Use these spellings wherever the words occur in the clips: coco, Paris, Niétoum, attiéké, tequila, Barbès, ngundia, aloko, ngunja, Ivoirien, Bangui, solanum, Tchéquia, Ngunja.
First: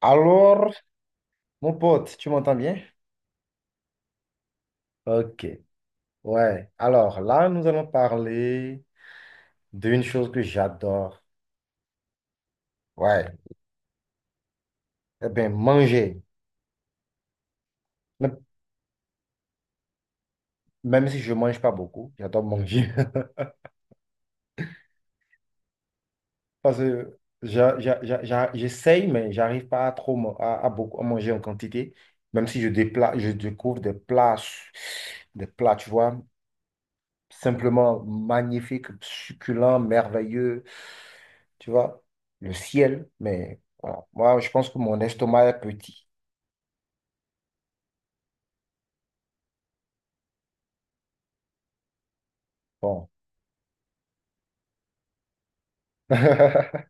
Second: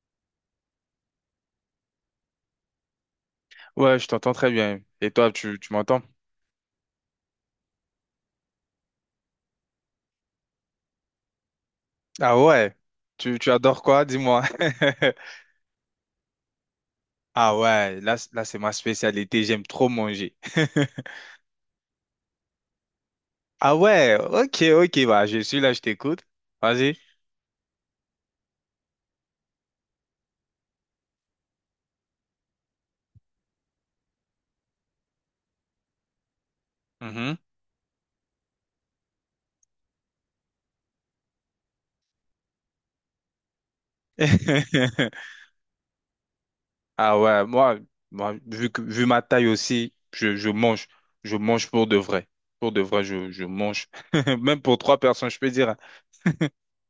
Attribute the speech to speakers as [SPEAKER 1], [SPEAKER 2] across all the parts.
[SPEAKER 1] Alors, mon pote, tu m'entends bien?
[SPEAKER 2] Ouais, je t'entends très bien. Et toi,
[SPEAKER 1] Ok,
[SPEAKER 2] tu m'entends?
[SPEAKER 1] ouais. Alors là, nous allons parler d'une chose que j'adore.
[SPEAKER 2] Ah ouais,
[SPEAKER 1] Ouais,
[SPEAKER 2] tu adores quoi? Dis-moi.
[SPEAKER 1] eh bien, manger.
[SPEAKER 2] Ah ouais, là,
[SPEAKER 1] Même
[SPEAKER 2] là c'est ma spécialité, j'aime trop manger.
[SPEAKER 1] même si je ne mange pas beaucoup, j'adore manger.
[SPEAKER 2] Ah ouais, ok, ok, bah je suis là, je t'écoute.
[SPEAKER 1] Parce
[SPEAKER 2] Vas-y.
[SPEAKER 1] que j'essaye, mais j'arrive pas à trop à beaucoup à manger en quantité. Même si je découvre des plats, tu vois.
[SPEAKER 2] Mhm.
[SPEAKER 1] Simplement magnifique, succulent, merveilleux. Tu vois, le ciel. Mais voilà, moi, je pense que mon estomac est petit.
[SPEAKER 2] Ah ouais, moi, moi vu, vu ma taille aussi, je mange. Je mange pour de vrai. Pour de vrai,
[SPEAKER 1] Bon.
[SPEAKER 2] je mange. Même pour trois personnes, je peux dire, hein.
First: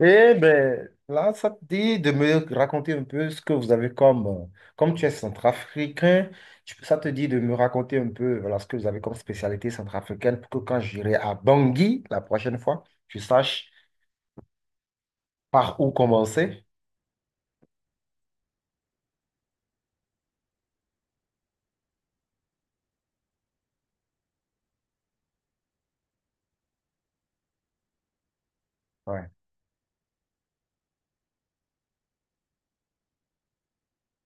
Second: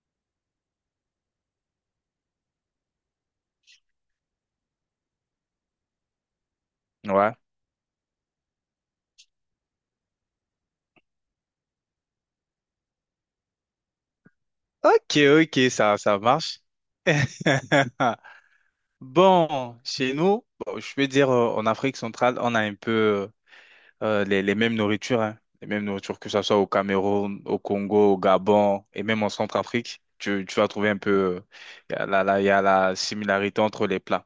[SPEAKER 1] Eh ben, là, ça te dit de me raconter un peu ce que vous avez comme, comme tu es centrafricain, ça te dit
[SPEAKER 2] Ouais.
[SPEAKER 1] de me raconter un peu, voilà, ce que vous avez comme spécialité centrafricaine pour que quand j'irai à Bangui la prochaine fois, je sache
[SPEAKER 2] Ok, ok,
[SPEAKER 1] par où
[SPEAKER 2] ça marche.
[SPEAKER 1] commencer.
[SPEAKER 2] Bon, chez nous, bon, je peux dire en Afrique centrale, on a un peu les mêmes nourritures, hein, les mêmes nourritures, que ce soit au Cameroun, au Congo, au Gabon et même en
[SPEAKER 1] Ouais,
[SPEAKER 2] Centrafrique. Tu vas trouver un peu, euh, il y a il y a la similarité entre les plats.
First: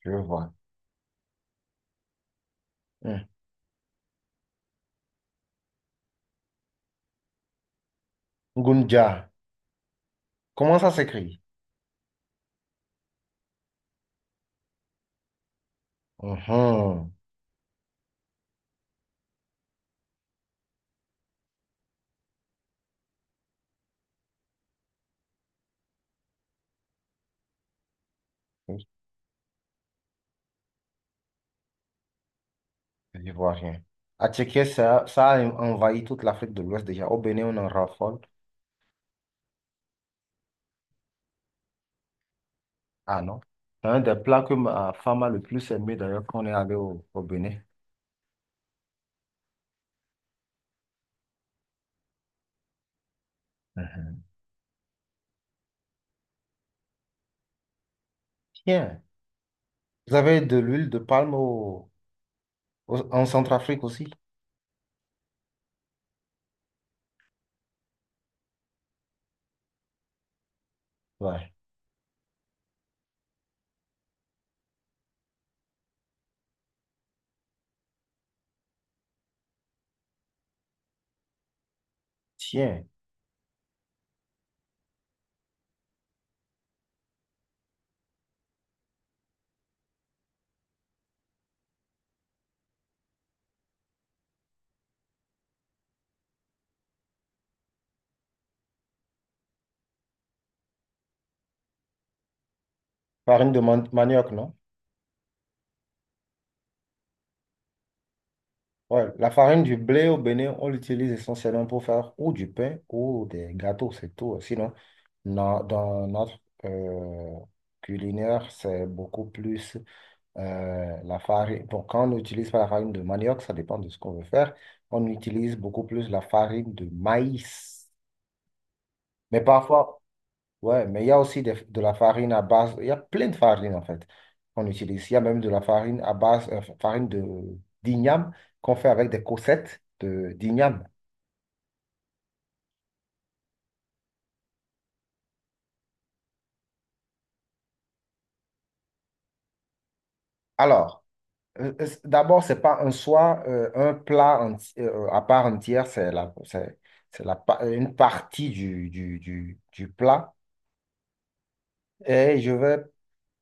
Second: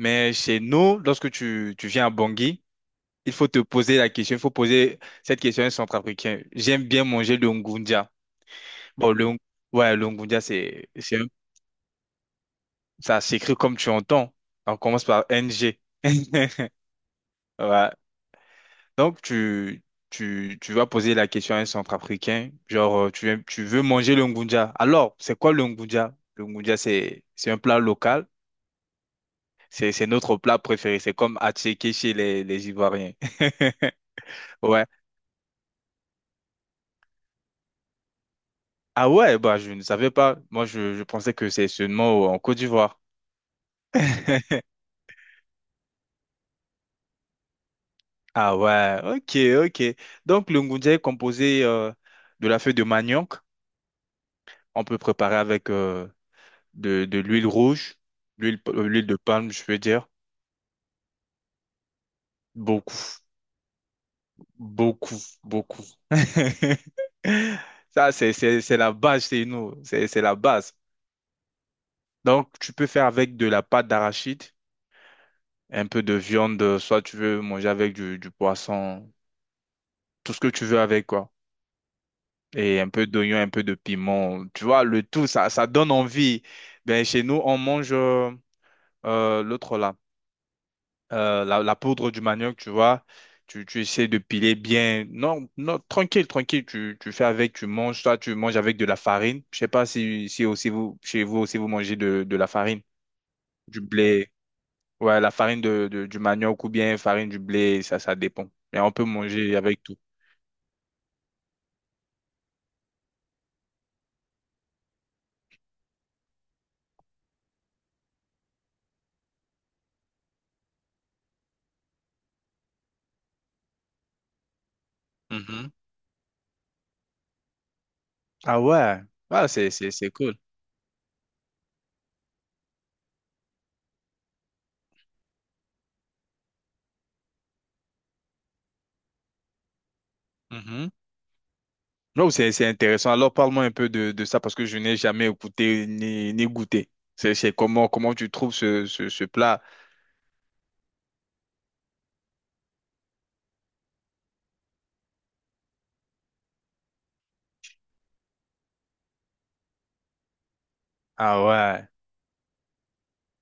[SPEAKER 1] je vois.
[SPEAKER 2] chez nous, lorsque tu viens à Bangui,
[SPEAKER 1] Hmm.
[SPEAKER 2] il faut te poser la question, il faut poser cette question à un Centrafricain. J'aime bien manger le ngundia.
[SPEAKER 1] Ngunja,
[SPEAKER 2] Bon, ouais, le ngundia,
[SPEAKER 1] comment ça s'écrit?
[SPEAKER 2] ça s'écrit comme tu entends. On commence par NG.
[SPEAKER 1] Mhm.
[SPEAKER 2] Ouais. Donc, tu vas poser la question à un centrafricain, genre, tu veux manger le ngunja. Alors, c'est quoi le ngunja? Le ngunja, c'est un plat local.
[SPEAKER 1] Oui,
[SPEAKER 2] C'est notre plat préféré. C'est comme attiéké chez les Ivoiriens.
[SPEAKER 1] les Ivoiriens. À Tchéquia,
[SPEAKER 2] Ouais.
[SPEAKER 1] ça a envahi toute l'Afrique de l'Ouest déjà. Au Bénin, on en raffole.
[SPEAKER 2] Ah ouais, bah, je ne savais pas. Moi, je pensais que c'est seulement en Côte d'Ivoire.
[SPEAKER 1] Ah non. C'est un des plats que ma femme a le plus aimé d'ailleurs quand on est allé au Bénin.
[SPEAKER 2] Ah ouais, ok, ok. Donc, le ngunja est composé de la feuille de manioc.
[SPEAKER 1] Mhm.
[SPEAKER 2] On peut préparer avec de l'huile rouge, l'huile,
[SPEAKER 1] Tiens,
[SPEAKER 2] l'huile de palme, je veux dire.
[SPEAKER 1] vous avez de l'huile de palme
[SPEAKER 2] Beaucoup,
[SPEAKER 1] en Centrafrique aussi?
[SPEAKER 2] beaucoup, beaucoup. Ça, c'est la base chez nous. C'est la base.
[SPEAKER 1] Ouais.
[SPEAKER 2] Donc, tu peux faire avec de la pâte d'arachide, un peu de viande, soit tu veux manger avec du poisson, tout ce que tu veux avec, quoi. Et
[SPEAKER 1] Tiens,
[SPEAKER 2] un peu d'oignon, un peu de piment. Tu vois, le tout, ça donne envie. Ben, chez nous, on mange l'autre là. La poudre du manioc, tu vois. Tu essaies de piler bien. Non, non, tranquille, tranquille. Tu fais avec, tu manges. Toi, tu manges avec de la farine. Je sais pas si, si aussi vous, chez vous aussi, vous mangez de la farine,
[SPEAKER 1] farine de
[SPEAKER 2] du blé.
[SPEAKER 1] manioc, non?
[SPEAKER 2] Ouais, la farine du manioc ou bien farine du blé, ça dépend. Mais on peut
[SPEAKER 1] Ouais, la
[SPEAKER 2] manger
[SPEAKER 1] farine du
[SPEAKER 2] avec tout.
[SPEAKER 1] blé au Bénin, on l'utilise essentiellement pour faire ou du pain ou des gâteaux, c'est tout. Sinon, dans notre euh, culinaire, c'est beaucoup plus la farine. Bon, quand on n'utilise pas la farine de manioc, ça dépend de ce qu'on veut faire. On utilise
[SPEAKER 2] Mhm.
[SPEAKER 1] beaucoup plus la farine de maïs.
[SPEAKER 2] Ah ouais.
[SPEAKER 1] Mais
[SPEAKER 2] Ah,
[SPEAKER 1] parfois,
[SPEAKER 2] c'est cool.
[SPEAKER 1] ouais, mais il y a aussi de la farine à base, il y a plein de farines en fait qu'on utilise. Il y a même de la farine à base, farine de d'igname qu'on fait avec des cossettes de d'igname.
[SPEAKER 2] Mhm. Non, c'est intéressant. Alors, parle-moi un peu de ça parce que je n'ai jamais écouté ni, ni goûté. Comment tu trouves ce plat?
[SPEAKER 1] Alors, d'abord, c'est pas un soi, un plat à part entière, c'est la, une partie du plat.
[SPEAKER 2] Ah ouais.
[SPEAKER 1] Et je vais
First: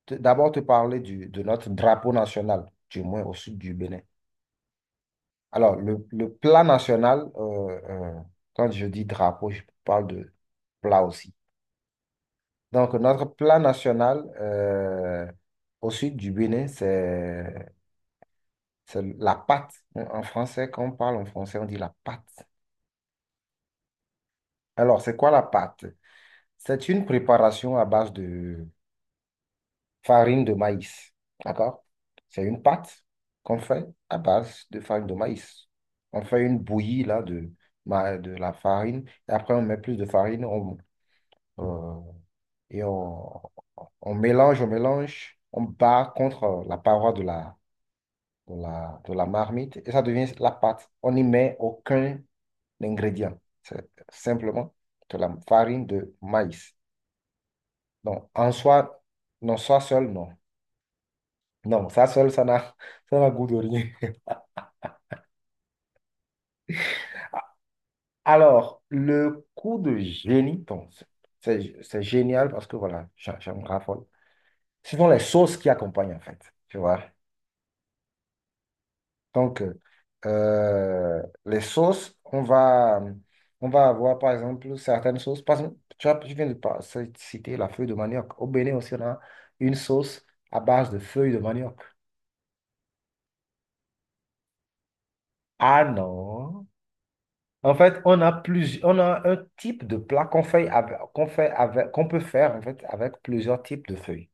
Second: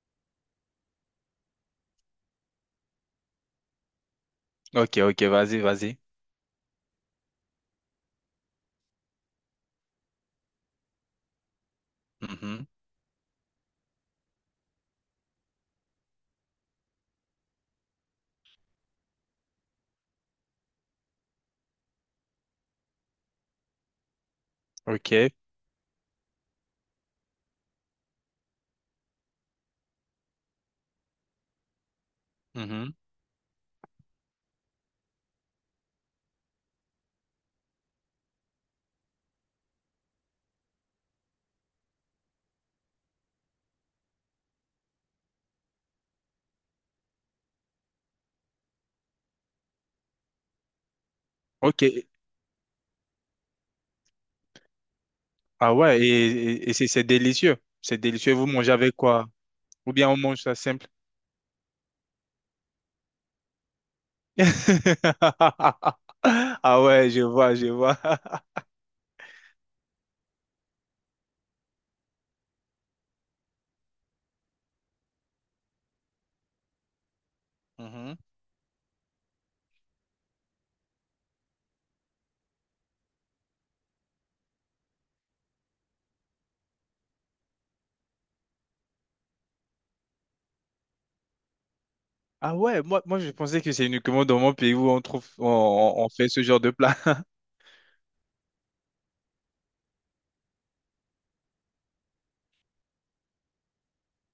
[SPEAKER 1] d'abord te parler du, de notre drapeau national, du moins au sud du Bénin.
[SPEAKER 2] Ok, ok, vas-y,
[SPEAKER 1] Alors,
[SPEAKER 2] vas-y.
[SPEAKER 1] le plat national, quand je dis drapeau, je parle de plat aussi.
[SPEAKER 2] Mhm.
[SPEAKER 1] Donc, notre plat national au sud du Bénin, c'est la pâte. En français, quand on parle en français, on dit la pâte. Alors, c'est quoi
[SPEAKER 2] Ok.
[SPEAKER 1] la pâte? C'est une préparation à base de farine de maïs. D'accord? C'est une
[SPEAKER 2] Mhm.
[SPEAKER 1] pâte qu'on fait à base de farine de maïs. On fait une bouillie là, de la farine. Et après, on met plus de farine, euh, et on, on mélange, on mélange, on bat contre la paroi de la marmite et ça devient la pâte. On n'y met
[SPEAKER 2] Ok.
[SPEAKER 1] aucun ingrédient. C'est simplement de la
[SPEAKER 2] Ah
[SPEAKER 1] farine
[SPEAKER 2] ouais,
[SPEAKER 1] de
[SPEAKER 2] et
[SPEAKER 1] maïs.
[SPEAKER 2] c'est délicieux. C'est
[SPEAKER 1] Donc,
[SPEAKER 2] délicieux. Vous
[SPEAKER 1] en
[SPEAKER 2] mangez avec
[SPEAKER 1] soi,
[SPEAKER 2] quoi?
[SPEAKER 1] non, soi
[SPEAKER 2] Ou
[SPEAKER 1] seul,
[SPEAKER 2] bien on
[SPEAKER 1] non.
[SPEAKER 2] mange ça simple?
[SPEAKER 1] Non, ça seul, ça n'a, ça n'a goût de rien.
[SPEAKER 2] Ah ouais, je vois, je vois.
[SPEAKER 1] Alors, le coup de génie, bon, c'est génial parce que voilà, j'en raffole. Ce sont les sauces qui accompagnent en fait, tu vois.
[SPEAKER 2] Mhm.
[SPEAKER 1] Donc, les sauces, on va avoir par exemple certaines sauces. Par exemple, tu viens de citer la feuille de manioc. Au Bénin aussi, on a une sauce à base de feuilles de manioc.
[SPEAKER 2] Ah ouais, moi, moi je pensais que c'est uniquement dans mon pays où on trouve,
[SPEAKER 1] Ah
[SPEAKER 2] on fait ce genre
[SPEAKER 1] non.
[SPEAKER 2] de plat.
[SPEAKER 1] En fait, on a plusieurs, on a un type de plat qu'on peut faire en fait avec plusieurs types de feuilles.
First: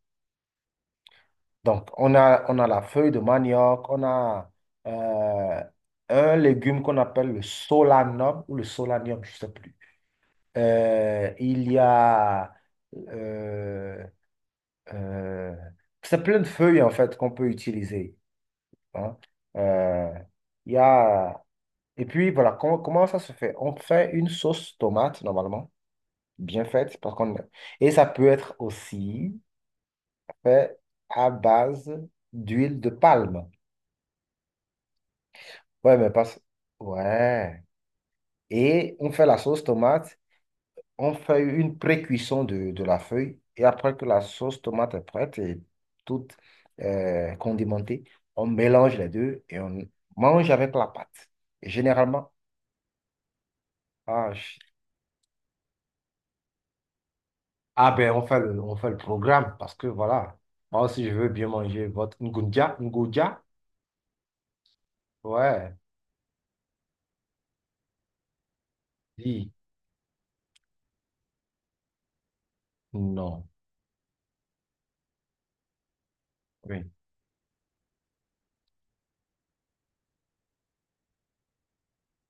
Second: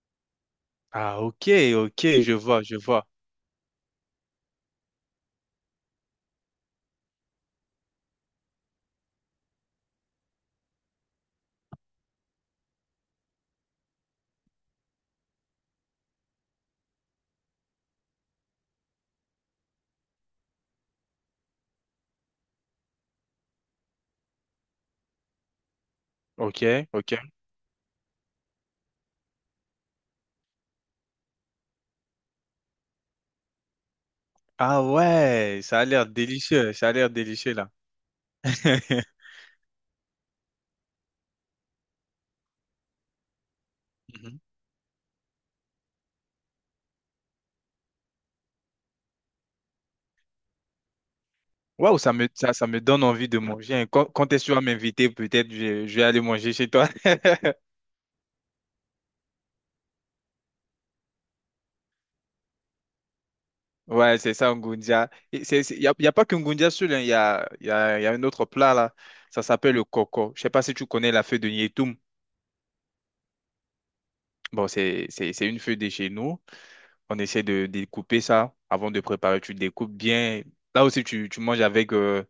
[SPEAKER 2] Ah ok,
[SPEAKER 1] Donc,
[SPEAKER 2] ok, je
[SPEAKER 1] on
[SPEAKER 2] vois,
[SPEAKER 1] a
[SPEAKER 2] je
[SPEAKER 1] la
[SPEAKER 2] vois.
[SPEAKER 1] feuille de manioc, on a euh, un légume qu'on appelle le solanum ou le solanium, je ne sais plus. Euh, il y a, euh, euh, c'est plein de feuilles en fait qu'on peut utiliser, hein. Euh, il y a, et puis voilà, comment ça se fait? On fait une sauce tomate normalement,
[SPEAKER 2] Ok,
[SPEAKER 1] bien faite,
[SPEAKER 2] ok.
[SPEAKER 1] et ça peut être aussi fait à base d'huile de palme.
[SPEAKER 2] Ah ouais, ça a
[SPEAKER 1] Ouais,
[SPEAKER 2] l'air
[SPEAKER 1] mais pas,
[SPEAKER 2] délicieux, ça a l'air délicieux
[SPEAKER 1] ouais.
[SPEAKER 2] là.
[SPEAKER 1] Et on fait la sauce tomate, on fait une pré-cuisson de la feuille et après que la sauce tomate est prête et toute condimentée, on mélange les deux et on mange avec la pâte. Et
[SPEAKER 2] Waouh,
[SPEAKER 1] généralement,
[SPEAKER 2] ça me donne envie de manger, hein. Quand
[SPEAKER 1] ah,
[SPEAKER 2] est-ce que tu
[SPEAKER 1] je-
[SPEAKER 2] vas m'inviter, peut-être je vais aller manger chez toi.
[SPEAKER 1] ah ben on fait on fait le programme parce que voilà, moi si je veux bien manger votre ngunja, ngunja,
[SPEAKER 2] Ouais, c'est ça, Ngunja.
[SPEAKER 1] ouais,
[SPEAKER 2] Y a pas que Ngunja seul, hein. il y a, y a, y a un autre plat là. Ça
[SPEAKER 1] oui,
[SPEAKER 2] s'appelle le coco. Je sais pas si tu connais la feuille de Niétoum.
[SPEAKER 1] non,
[SPEAKER 2] Bon, c'est une feuille de chez nous.
[SPEAKER 1] oui,
[SPEAKER 2] On essaie de découper ça avant de préparer. Tu découpes bien. Là aussi, tu manges avec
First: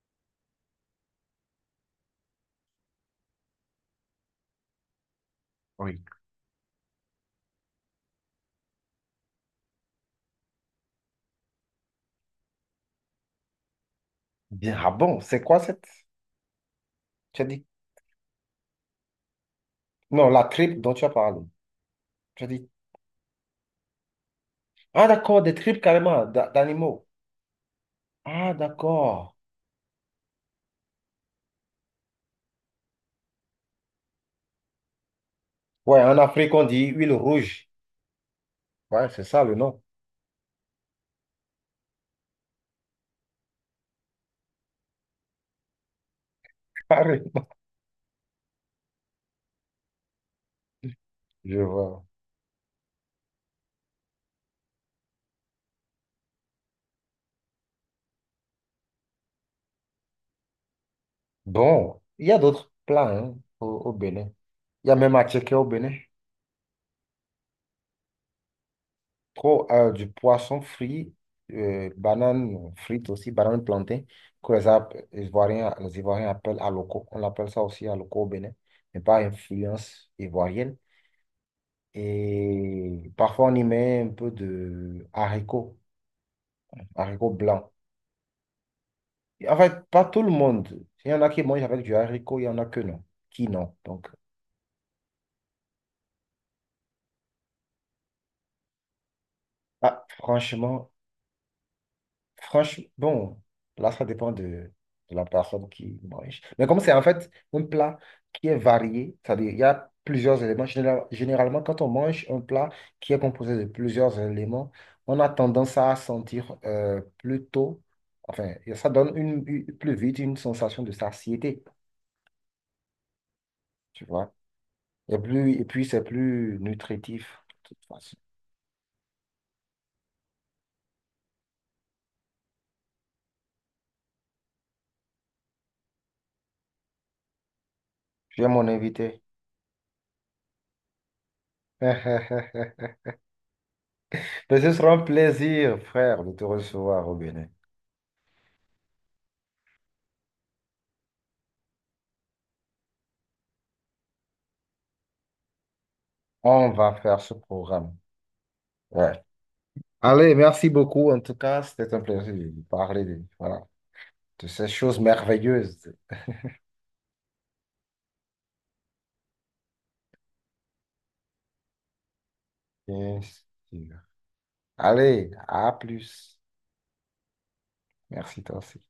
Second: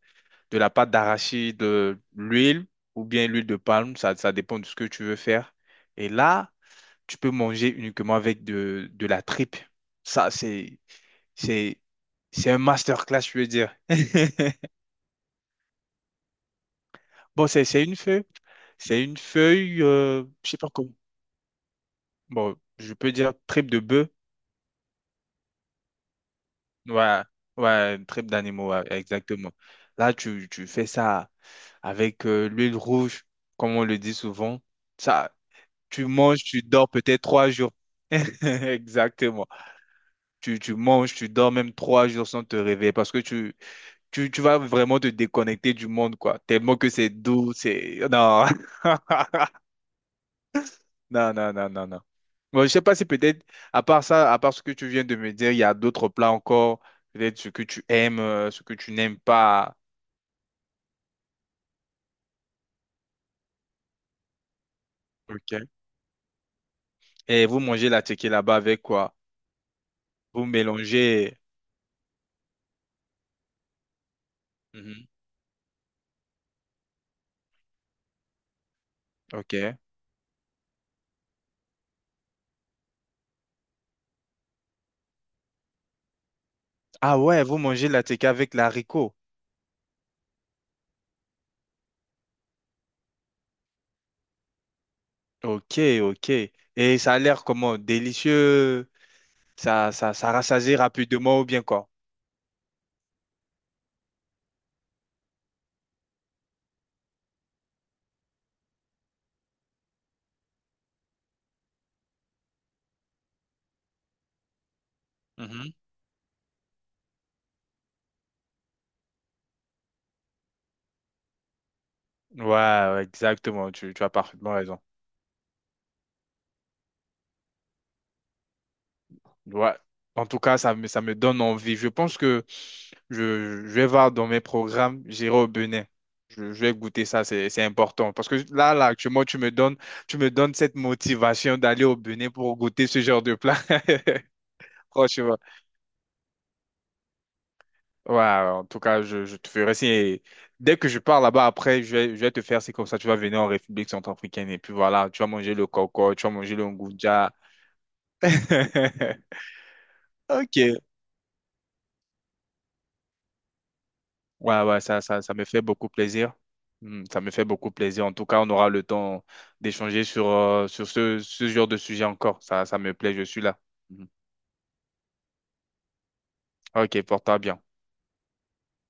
[SPEAKER 2] de la pâte d'arachide, de l'huile ou bien l'huile de palme. Ça, dépend de ce que tu veux faire.
[SPEAKER 1] oui.
[SPEAKER 2] Et là, tu peux manger uniquement avec de la tripe. Ça, c'est, c'est un masterclass, je veux dire.
[SPEAKER 1] Bien, ah bon, c'est quoi cette, tu as
[SPEAKER 2] Bon,
[SPEAKER 1] dit,
[SPEAKER 2] c'est une feuille. C'est une feuille,
[SPEAKER 1] non, la
[SPEAKER 2] je sais pas
[SPEAKER 1] tripe
[SPEAKER 2] comment.
[SPEAKER 1] dont tu as parlé, tu as
[SPEAKER 2] Bon,
[SPEAKER 1] dit,
[SPEAKER 2] je peux dire tripe de bœuf.
[SPEAKER 1] ah d'accord, des tripes carrément d'animaux,
[SPEAKER 2] Ouais, ouais, une tripe
[SPEAKER 1] ah
[SPEAKER 2] d'animaux, ouais,
[SPEAKER 1] d'accord.
[SPEAKER 2] exactement. Là, tu fais ça avec l'huile rouge, comme on le dit souvent. Ça,
[SPEAKER 1] Ouais,
[SPEAKER 2] tu
[SPEAKER 1] en
[SPEAKER 2] manges,
[SPEAKER 1] Afrique,
[SPEAKER 2] tu
[SPEAKER 1] on dit
[SPEAKER 2] dors
[SPEAKER 1] huile
[SPEAKER 2] peut-être trois
[SPEAKER 1] rouge.
[SPEAKER 2] jours.
[SPEAKER 1] Ouais, c'est ça
[SPEAKER 2] Exactement.
[SPEAKER 1] le nom.
[SPEAKER 2] Tu manges, tu dors même trois jours sans te réveiller parce que tu vas vraiment te déconnecter du monde, quoi. Tellement que c'est
[SPEAKER 1] Carrément.
[SPEAKER 2] doux, c'est... Non, non, non,
[SPEAKER 1] Je
[SPEAKER 2] non, non, non.
[SPEAKER 1] vois.
[SPEAKER 2] Bon, je sais pas si peut-être, à part ça, à part ce que tu viens de me dire, il y a d'autres plats encore, peut-être ce que tu aimes, ce que tu n'aimes pas.
[SPEAKER 1] Bon, il y a d'autres plats hein, au Bénin. Il y a même à checker au
[SPEAKER 2] Ok.
[SPEAKER 1] Bénin.
[SPEAKER 2] Et vous mangez la tequila là-bas avec quoi?
[SPEAKER 1] Trop du
[SPEAKER 2] Vous
[SPEAKER 1] poisson frit,
[SPEAKER 2] mélangez...
[SPEAKER 1] banane frite aussi, banane plantain, que
[SPEAKER 2] Mhm.
[SPEAKER 1] les Ivoiriens appellent aloko. On l'appelle ça aussi aloko au Bénin, mais par
[SPEAKER 2] Ok.
[SPEAKER 1] influence ivoirienne. Et parfois, on y met un peu de haricots,
[SPEAKER 2] Ah
[SPEAKER 1] haricots
[SPEAKER 2] ouais, vous
[SPEAKER 1] blancs.
[SPEAKER 2] mangez la tequila avec l'haricot.
[SPEAKER 1] En fait, pas tout le monde. Il y en a qui mangent avec du haricot, il y en a que non, qui non. Donc,
[SPEAKER 2] Ok, ok. Et ça a l'air comment? Délicieux.
[SPEAKER 1] ah,
[SPEAKER 2] Ça rassasie
[SPEAKER 1] franchement,
[SPEAKER 2] rapidement ou bien quoi?
[SPEAKER 1] franchement, bon, là, ça dépend de la personne qui mange. Mais comme c'est en fait un plat qui est varié, c'est-à-dire il y a plusieurs éléments. Généralement, quand on mange un plat qui est composé de plusieurs éléments, on a tendance à sentir plutôt, enfin, ça donne plus vite une sensation de satiété,
[SPEAKER 2] Ouais, ouais, exactement, tu
[SPEAKER 1] tu
[SPEAKER 2] as
[SPEAKER 1] vois.
[SPEAKER 2] parfaitement raison.
[SPEAKER 1] Et puis, c'est plus nutritif, de toute façon.
[SPEAKER 2] Ouais. En tout cas, ça me donne envie. Je pense que je vais voir dans mes programmes, j'irai au Bénin. Je vais goûter ça, c'est important. Parce que
[SPEAKER 1] Tu es mon
[SPEAKER 2] là, là,
[SPEAKER 1] invité.
[SPEAKER 2] actuellement, tu me donnes cette motivation d'aller au Bénin pour goûter ce genre de plat.
[SPEAKER 1] Mais ce sera un
[SPEAKER 2] Franchement.
[SPEAKER 1] plaisir, frère, de te recevoir au Bénin.
[SPEAKER 2] Ouais, ouais, en tout cas, je te ferai signe. Et dès que je pars là-bas, après, je vais te faire, c'est comme ça, tu vas venir en République centrafricaine. Et puis voilà, tu vas manger le coco, tu vas manger le
[SPEAKER 1] On va faire
[SPEAKER 2] ngoudja.
[SPEAKER 1] ce programme. Ouais. Allez, merci
[SPEAKER 2] Ok.
[SPEAKER 1] beaucoup. En tout cas, c'était un plaisir de parler de, voilà, de
[SPEAKER 2] Ouais,
[SPEAKER 1] ces
[SPEAKER 2] ouais,
[SPEAKER 1] choses
[SPEAKER 2] ça me fait
[SPEAKER 1] merveilleuses.
[SPEAKER 2] beaucoup plaisir. Hmm, ça me fait beaucoup plaisir. En tout cas, on aura le temps d'échanger sur, sur ce, ce genre de sujet encore. Ça me plaît,
[SPEAKER 1] Bien
[SPEAKER 2] je suis là.
[SPEAKER 1] sûr.
[SPEAKER 2] Mhm.
[SPEAKER 1] Allez, à plus.
[SPEAKER 2] Ok, porte-toi bien.
[SPEAKER 1] Merci, toi aussi.